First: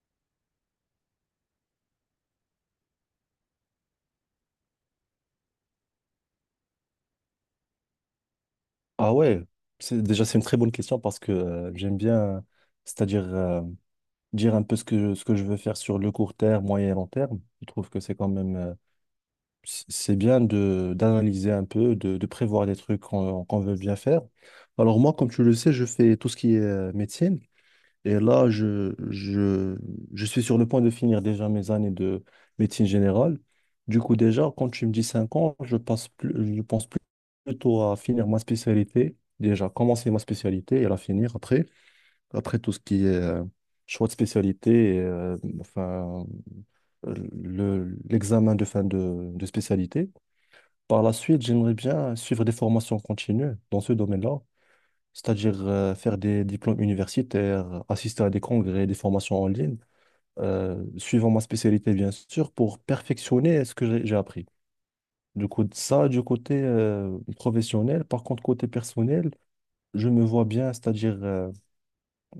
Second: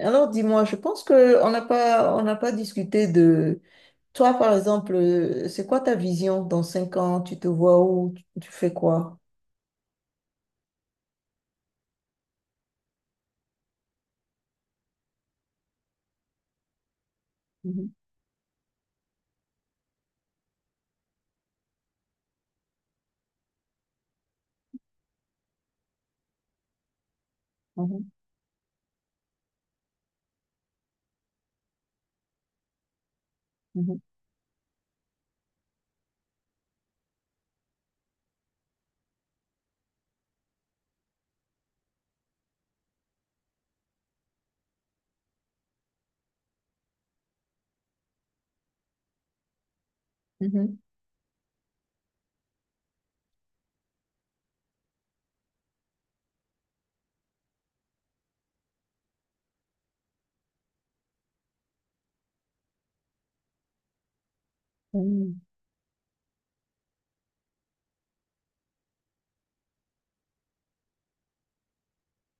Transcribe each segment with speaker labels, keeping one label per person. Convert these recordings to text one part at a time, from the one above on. Speaker 1: Alors, dis-moi, je pense que on n'a pas discuté de toi, par exemple, c'est quoi ta vision dans 5 ans? Tu te vois où? Tu fais
Speaker 2: Ah
Speaker 1: quoi?
Speaker 2: ouais, c'est, déjà c'est une très bonne question parce que j'aime bien, c'est-à-dire dire un peu ce que je veux faire sur le court terme, moyen et long terme. Je
Speaker 1: Mhm.
Speaker 2: trouve que c'est quand même, c'est bien de d'analyser un peu, de prévoir des trucs qu'on veut bien faire. Alors moi, comme tu le sais, je fais tout ce qui est médecine.
Speaker 1: Mhm.
Speaker 2: Et là, je suis sur le point de finir déjà mes années de médecine générale. Du coup, déjà, quand tu me dis 5 ans, je passe plus, je pense plutôt à finir ma spécialité. Déjà, commencer ma spécialité et la finir après. Après tout ce qui est choix de spécialité, et, enfin, euh, l'examen de fin de spécialité.
Speaker 1: Mhm.
Speaker 2: Par la suite, j'aimerais bien suivre des formations continues dans ce domaine-là, c'est-à-dire faire des diplômes universitaires, assister à des congrès, des formations en ligne, suivant ma spécialité, bien sûr, pour perfectionner ce que j'ai appris.
Speaker 1: Mhm.
Speaker 2: Du coup, ça, du côté professionnel. Par contre, côté personnel, je me vois bien, c'est-à-dire euh,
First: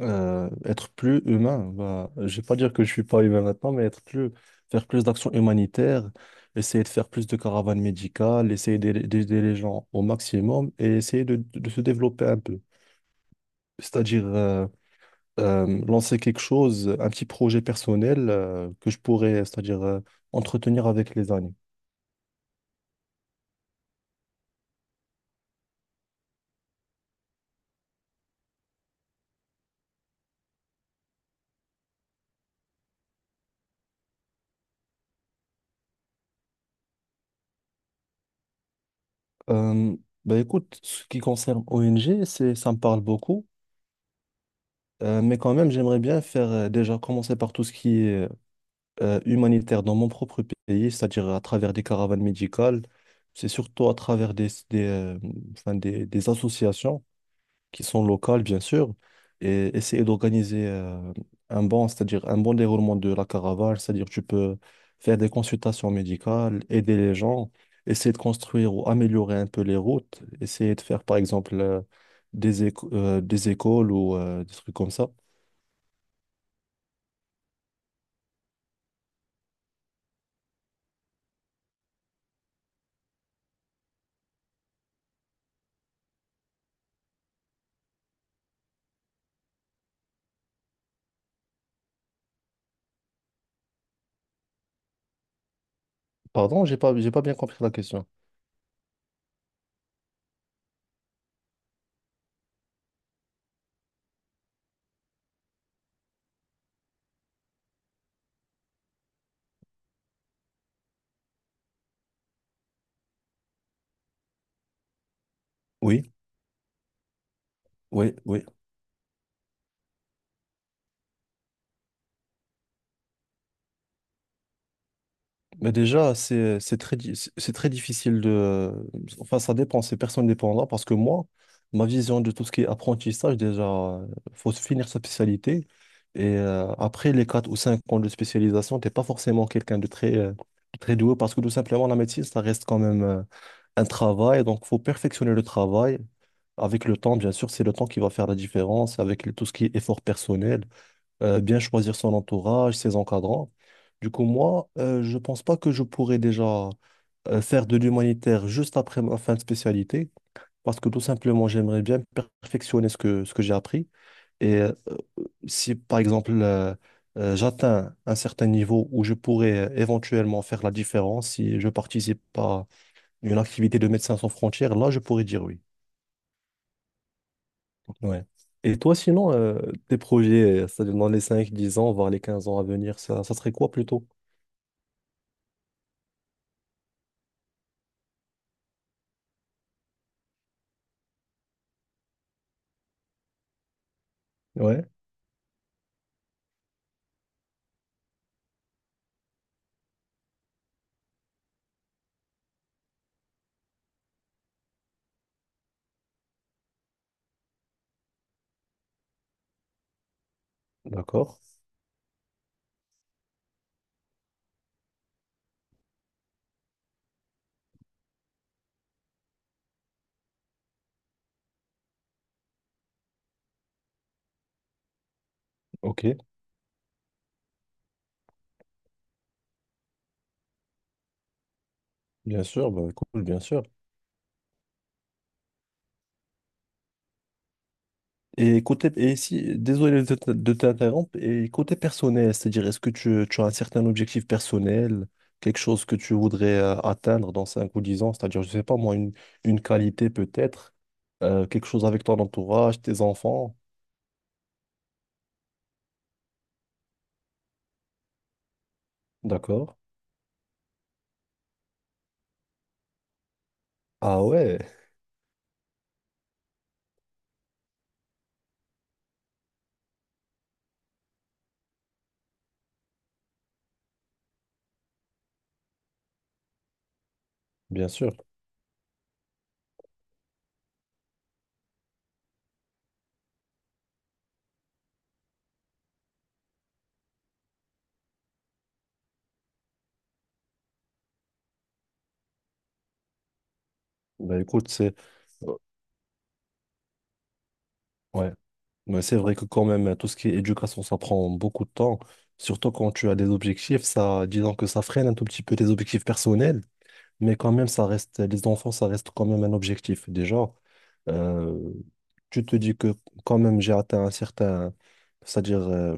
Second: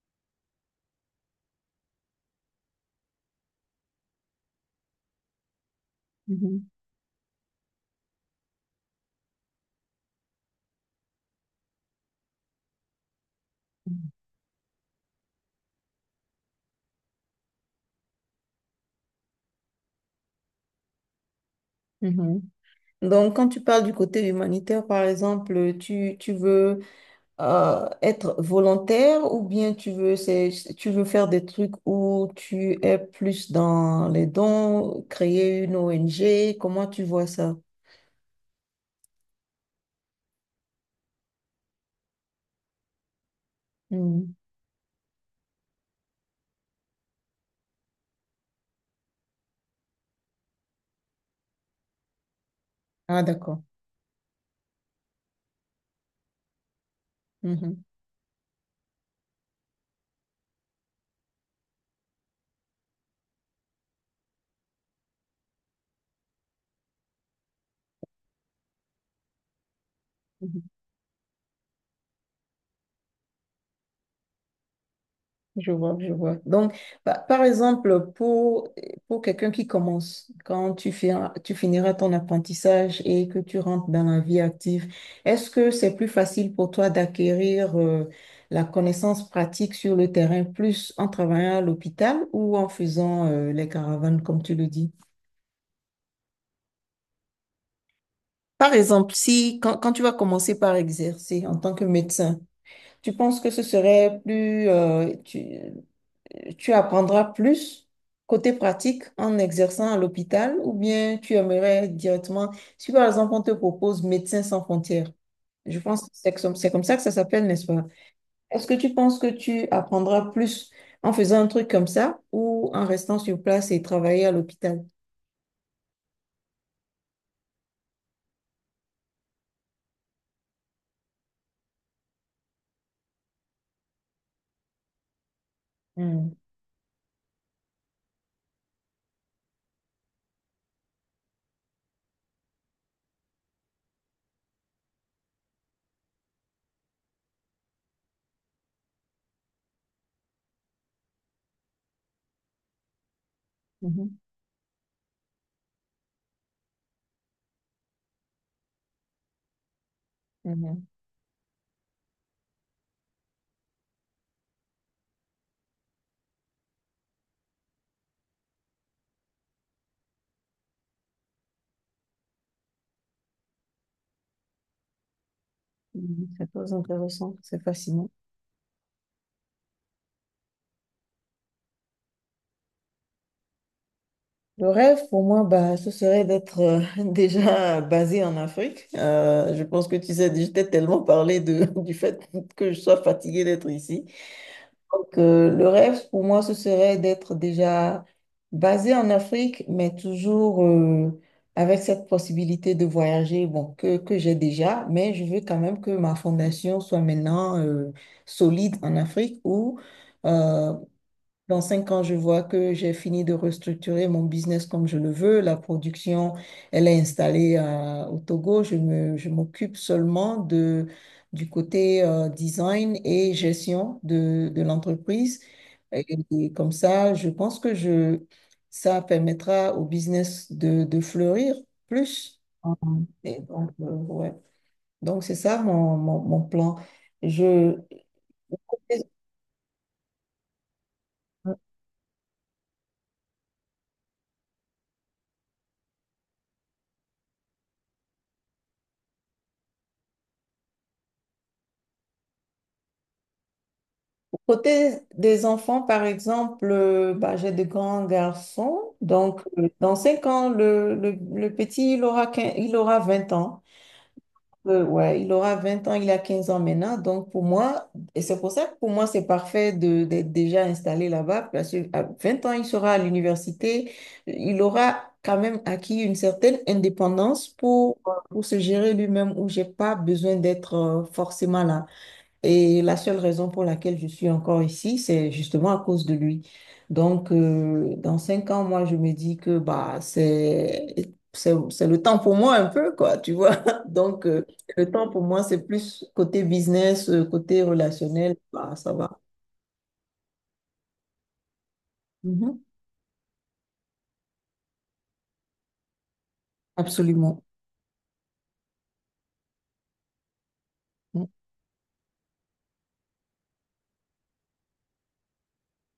Speaker 2: euh, être plus humain. Bah, je vais pas dire que je suis pas humain maintenant, mais être plus, faire plus d'actions humanitaires,
Speaker 1: Mhm.
Speaker 2: essayer de faire plus de caravanes médicales, essayer d'aider les gens au maximum et essayer se développer un peu.
Speaker 1: Mhm.
Speaker 2: C'est-à-dire, lancer quelque chose, un petit projet personnel que je pourrais, c'est-à-dire entretenir avec les années.
Speaker 1: Mhm. Donc, quand tu parles du côté humanitaire, par exemple, tu veux être volontaire ou bien tu veux faire des trucs où tu es plus dans les dons, créer une ONG, comment tu vois ça?
Speaker 2: Euh, Bah écoute, ce qui concerne ONG, c'est, ça me parle beaucoup.
Speaker 1: Mhm.
Speaker 2: Mais quand même, j'aimerais bien faire déjà commencer par tout ce qui est humanitaire dans mon propre pays, c'est-à-dire à travers des caravanes médicales,
Speaker 1: Ah,
Speaker 2: c'est
Speaker 1: d'accord.
Speaker 2: surtout à travers enfin, des associations
Speaker 1: Mhm.
Speaker 2: qui sont locales, bien sûr, et essayer d'organiser un bon, c'est-à-dire un bon déroulement de la caravane, c'est-à-dire tu peux faire des consultations médicales, aider les gens, essayer de construire ou améliorer un peu les routes,
Speaker 1: Mhm.
Speaker 2: essayer de faire, par exemple, des écoles ou des trucs comme ça.
Speaker 1: Je vois, je vois. Donc, par exemple, pour quelqu'un qui commence, quand tu finiras ton apprentissage et que tu rentres dans la vie active, est-ce que c'est plus facile pour toi d'acquérir la connaissance pratique sur le terrain, plus en travaillant à l'hôpital ou en faisant les caravanes, comme tu le dis?
Speaker 2: Pardon, j'ai pas bien compris la question.
Speaker 1: Par exemple, si quand, quand tu vas commencer par exercer en tant que médecin, tu penses que ce serait plus, tu apprendras plus côté pratique en exerçant à l'hôpital ou bien tu aimerais directement, si par exemple on te propose Médecins sans frontières, je pense que
Speaker 2: Oui.
Speaker 1: c'est comme ça que ça s'appelle, n'est-ce pas?
Speaker 2: Oui.
Speaker 1: Est-ce que tu penses que tu apprendras plus en faisant un truc comme ça ou en restant sur place et travailler à l'hôpital?
Speaker 2: Mais déjà, c'est très difficile de... Enfin, ça dépend, c'est personne dépendant parce que moi, ma vision de tout ce qui est apprentissage, déjà, faut finir sa spécialité.
Speaker 1: Hmm.
Speaker 2: Et après les 4 ou 5 ans de spécialisation, t'es pas forcément quelqu'un de très, très doué parce que tout simplement, la médecine, ça reste quand même un travail. Donc, faut perfectionner le travail. Avec le temps, bien sûr, c'est le temps qui va faire la différence avec tout ce qui est effort personnel, bien choisir son entourage, ses encadrants. Du
Speaker 1: Mhm.
Speaker 2: coup, moi, je pense pas que je pourrais déjà faire de l'humanitaire juste après ma fin de spécialité, parce
Speaker 1: Mhm.
Speaker 2: que tout simplement, j'aimerais bien perfectionner ce que j'ai appris. Et si, par exemple, j'atteins un certain niveau où je pourrais éventuellement faire la différence, si je participe à une activité de Médecins sans frontières, là, je pourrais dire oui.
Speaker 1: Mhm. C'est très intéressant, c'est fascinant.
Speaker 2: Ouais. Et toi, sinon, tes projets, c'est-à-dire dans les 5 10 ans, voire les 15 ans à venir, ça serait quoi plutôt?
Speaker 1: Le rêve pour moi, bah, ce serait d'être déjà basé en Afrique. Je pense que tu sais, je t'ai tellement parlé du fait que je sois fatiguée d'être ici.
Speaker 2: Ouais,
Speaker 1: Donc, le rêve pour moi, ce serait d'être déjà basé en Afrique, mais toujours avec cette possibilité de voyager, bon, que j'ai déjà, mais je veux quand même que ma fondation soit maintenant solide en Afrique où, euh,
Speaker 2: d'accord.
Speaker 1: dans 5 ans, je vois que j'ai fini de restructurer mon business comme je le veux. La production, elle est installée au Togo. Je m'occupe seulement du côté design et gestion de l'entreprise.
Speaker 2: Ok,
Speaker 1: Et, et comme ça, je pense que ça permettra au business de fleurir plus.
Speaker 2: bien sûr, bah, cool,
Speaker 1: Et
Speaker 2: bien sûr.
Speaker 1: donc, ouais. Donc, c'est ça mon plan. Je,
Speaker 2: Et côté, et si, désolé de de t'interrompre, et côté personnel, c'est-à-dire est-ce que tu as un certain objectif personnel, quelque chose que tu voudrais atteindre dans 5 ou 10 ans, c'est-à-dire, je sais pas moi, une qualité peut-être, quelque chose avec ton entourage, tes enfants,
Speaker 1: Côté des enfants, par exemple, bah, j'ai de grands garçons. Donc,
Speaker 2: d'accord?
Speaker 1: dans 5 ans, le petit, il aura 20 ans.
Speaker 2: Ah ouais,
Speaker 1: Ouais, il aura 20 ans, il a 15 ans maintenant. Donc, et c'est pour ça que pour moi, c'est parfait d'être déjà installé là-bas, parce qu'à 20 ans, il sera à l'université. Il aura quand même acquis une certaine indépendance
Speaker 2: bien
Speaker 1: pour,
Speaker 2: sûr.
Speaker 1: pour se gérer lui-même, où j'ai pas besoin d'être forcément là. Et la seule raison pour laquelle je suis encore ici, c'est justement à cause de lui. Donc, dans 5 ans, moi, je me dis que bah, c'est le temps pour moi un peu, quoi, tu vois. Donc,
Speaker 2: Bah écoute,
Speaker 1: le
Speaker 2: c'est...
Speaker 1: temps pour moi, c'est plus côté business, côté
Speaker 2: Ouais.
Speaker 1: relationnel, bah, ça
Speaker 2: Ouais, c'est
Speaker 1: va.
Speaker 2: vrai que quand même, tout ce qui est éducation, ça prend beaucoup de temps.
Speaker 1: Mhm.
Speaker 2: Surtout quand tu as des objectifs, ça, disons que ça freine un tout petit peu tes objectifs personnels, mais
Speaker 1: Absolument.
Speaker 2: quand même, ça reste, les enfants, ça reste quand même un objectif. Déjà,
Speaker 1: Mhm.
Speaker 2: euh, tu te dis que quand même, j'ai atteint un certain, c'est-à-dire,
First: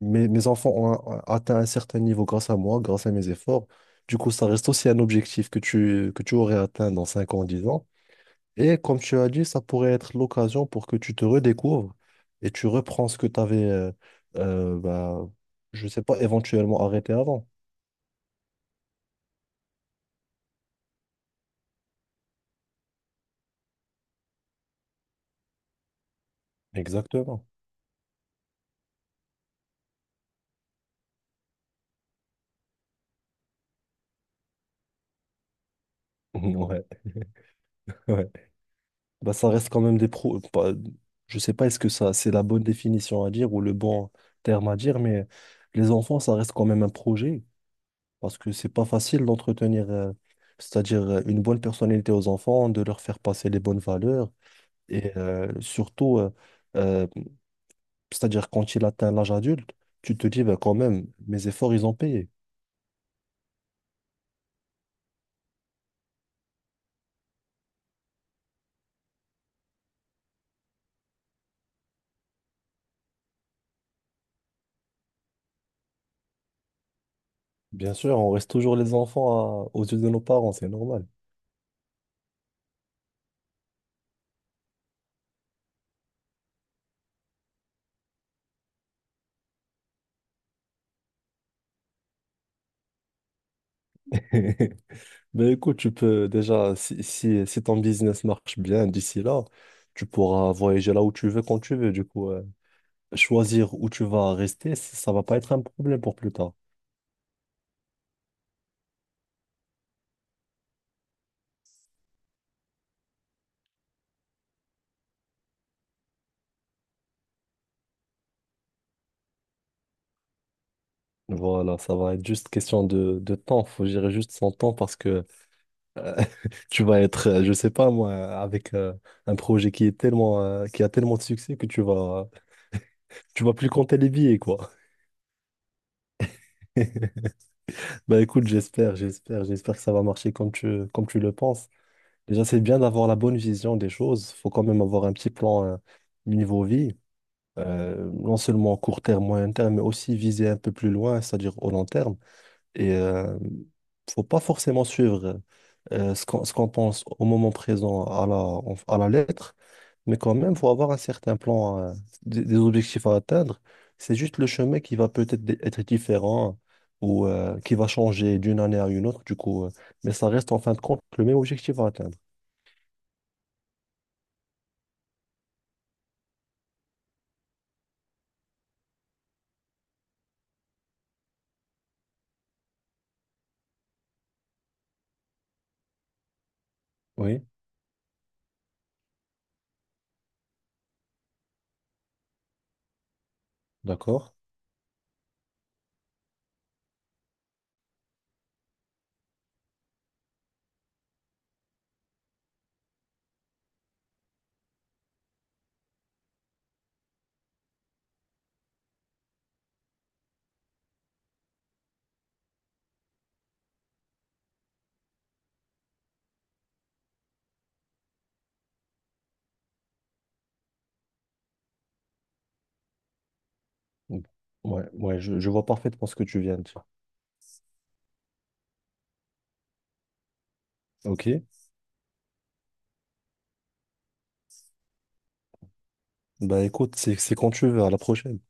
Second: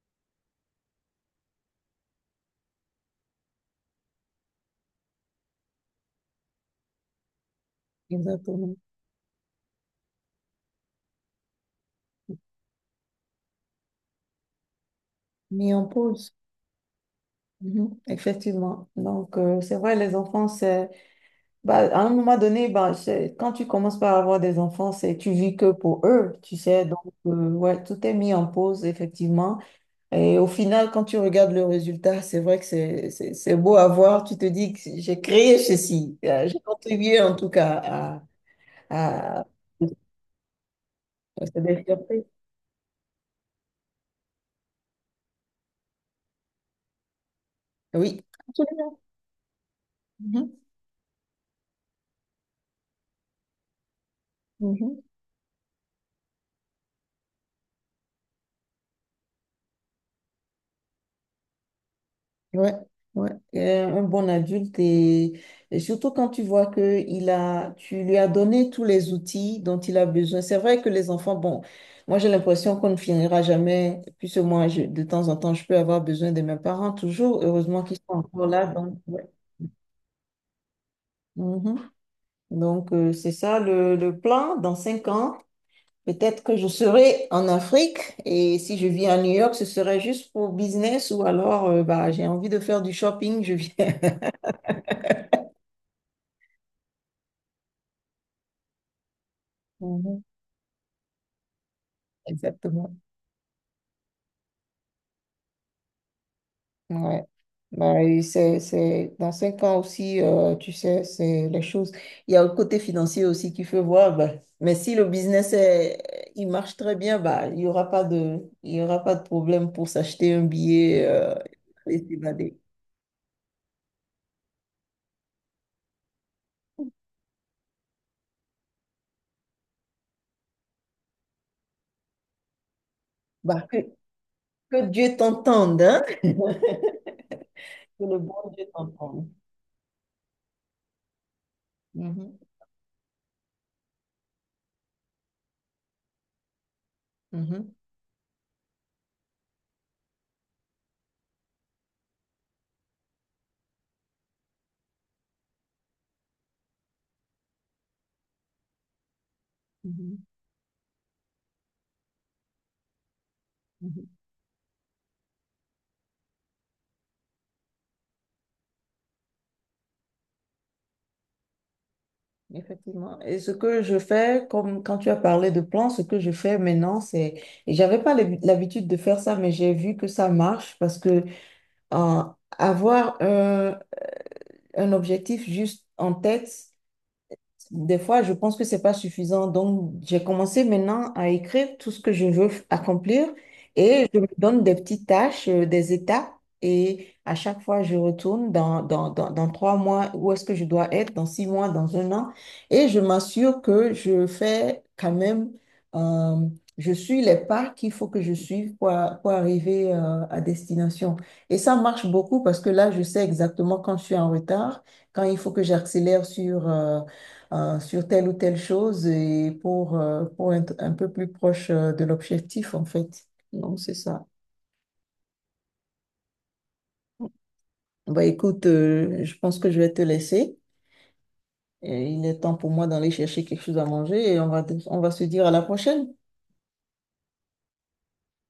Speaker 2: mes enfants atteint un certain niveau grâce à moi, grâce à mes efforts. Du coup, ça reste aussi un objectif que que tu aurais atteint dans 5 ans, 10 ans.
Speaker 1: Exactement.
Speaker 2: Et comme tu as dit, ça pourrait être l'occasion pour que tu te redécouvres et tu reprends ce que tu avais, bah,
Speaker 1: Mis en
Speaker 2: je sais pas,
Speaker 1: pause.
Speaker 2: éventuellement arrêté avant.
Speaker 1: Mhm. Effectivement. Donc, c'est vrai, les enfants, c'est. Bah, à un moment donné, bah, quand tu commences par avoir des enfants, c'est tu vis que pour eux, tu sais. Donc,
Speaker 2: Exactement.
Speaker 1: ouais, tout est mis en pause, effectivement. Et au final, quand tu regardes le résultat, c'est vrai que c'est beau à voir. Tu te dis que j'ai créé ceci. J'ai
Speaker 2: Ouais,
Speaker 1: contribué, en tout cas, à...
Speaker 2: ouais. Bah,
Speaker 1: à... à
Speaker 2: ça reste quand même des pro. Pas- je
Speaker 1: cette
Speaker 2: sais pas est-ce que ça,
Speaker 1: développer.
Speaker 2: c'est la bonne définition à dire ou le bon terme à dire, mais les enfants, ça reste quand même un projet
Speaker 1: Oui.
Speaker 2: parce que c'est pas
Speaker 1: Absolument.
Speaker 2: facile d'entretenir,
Speaker 1: Mhm.
Speaker 2: c'est-à-dire une bonne personnalité aux enfants, de leur faire passer les bonnes valeurs
Speaker 1: Mhm.
Speaker 2: et surtout, euh, c'est-à-dire, quand il atteint l'âge adulte, tu te dis, ben, quand même, mes efforts, ils ont payé.
Speaker 1: Ouais, ouais. Un bon adulte et surtout quand tu vois que tu lui as donné tous les outils dont il a besoin. C'est vrai que les enfants, bon, moi j'ai l'impression qu'on ne finira jamais, puisque moi de temps en temps je peux avoir besoin de mes parents toujours. Heureusement
Speaker 2: Bien
Speaker 1: qu'ils sont
Speaker 2: sûr, on
Speaker 1: encore
Speaker 2: reste
Speaker 1: là.
Speaker 2: toujours les
Speaker 1: Donc, ouais.
Speaker 2: enfants aux yeux de nos parents, c'est normal.
Speaker 1: Mhm. Donc c'est ça le plan. Dans 5 ans, peut-être que je serai en Afrique et si je vis à New York, ce serait juste pour business ou alors bah, j'ai envie de faire du shopping, je viens.
Speaker 2: Ben écoute, tu peux déjà, si ton business marche bien d'ici là, tu pourras voyager là où tu veux, quand tu veux. Du coup,
Speaker 1: Exactement.
Speaker 2: choisir où tu vas rester, ça va pas être un problème pour plus tard.
Speaker 1: Ouais. Bah, et dans 5 ans aussi, tu sais, c'est les choses. Il y a le côté financier aussi qu'il faut voir. Bah. Mais si le business il marche très bien, bah, il y aura pas de, il y aura pas de problème pour s'acheter un billet
Speaker 2: Voilà, ça
Speaker 1: et
Speaker 2: va être juste
Speaker 1: s'évader.
Speaker 2: question de temps. Faut gérer juste son temps parce que Euh, tu vas être, je sais pas moi, avec un projet qui est tellement, qui a tellement de succès que tu vas
Speaker 1: Bah,
Speaker 2: plus
Speaker 1: que,
Speaker 2: compter les billets, quoi.
Speaker 1: que Dieu t'entende, hein? Que le
Speaker 2: Bah
Speaker 1: bon
Speaker 2: écoute,
Speaker 1: Dieu t'entende.
Speaker 2: j'espère que ça va marcher comme tu le penses.
Speaker 1: Mhm,
Speaker 2: Déjà, c'est bien d'avoir la bonne vision des choses. Faut quand même avoir un petit plan niveau vie,
Speaker 1: mhm,
Speaker 2: non seulement court terme, moyen terme, mais aussi viser un peu plus loin, c'est-à-dire au long terme. Et faut pas forcément suivre ce qu'on pense au moment présent à à la lettre, mais
Speaker 1: mhm,
Speaker 2: quand même, faut avoir un certain plan, des objectifs à atteindre.
Speaker 1: mhm.
Speaker 2: C'est juste le chemin qui va peut-être être différent ou qui va changer d'une année à une autre, du coup, mais ça reste en fin de compte le même objectif à atteindre.
Speaker 1: Effectivement. Et ce que je fais, comme quand tu as parlé de plans, ce que je fais maintenant, et j'avais pas l'habitude de faire ça, mais j'ai vu que ça marche parce que euh, avoir un objectif juste en tête,
Speaker 2: Oui,
Speaker 1: des fois, je pense que c'est pas suffisant. Donc, j'ai commencé maintenant à écrire tout ce que je veux accomplir et je me
Speaker 2: d'accord.
Speaker 1: donne des petites tâches, des étapes. Et à chaque fois, je retourne dans 3 mois, où est-ce que je dois être, dans 6 mois, dans un an. Et je m'assure que je fais quand même, euh, je suis les pas qu'il faut que je suive pour arriver, à destination. Et ça marche beaucoup parce que là, je sais exactement quand je suis en retard, quand il faut que j'accélère sur telle ou telle chose et pour être un peu plus proche de l'objectif, en fait. Donc, c'est
Speaker 2: Mm.
Speaker 1: ça.
Speaker 2: Ouais, je vois parfaitement ce que tu viens de dire.
Speaker 1: Bah, écoute, je pense que je vais te laisser.
Speaker 2: Ok.
Speaker 1: Et il est temps pour moi d'aller chercher quelque chose à manger et on va, se dire à la prochaine.
Speaker 2: Bah écoute, c'est quand tu veux, à la prochaine.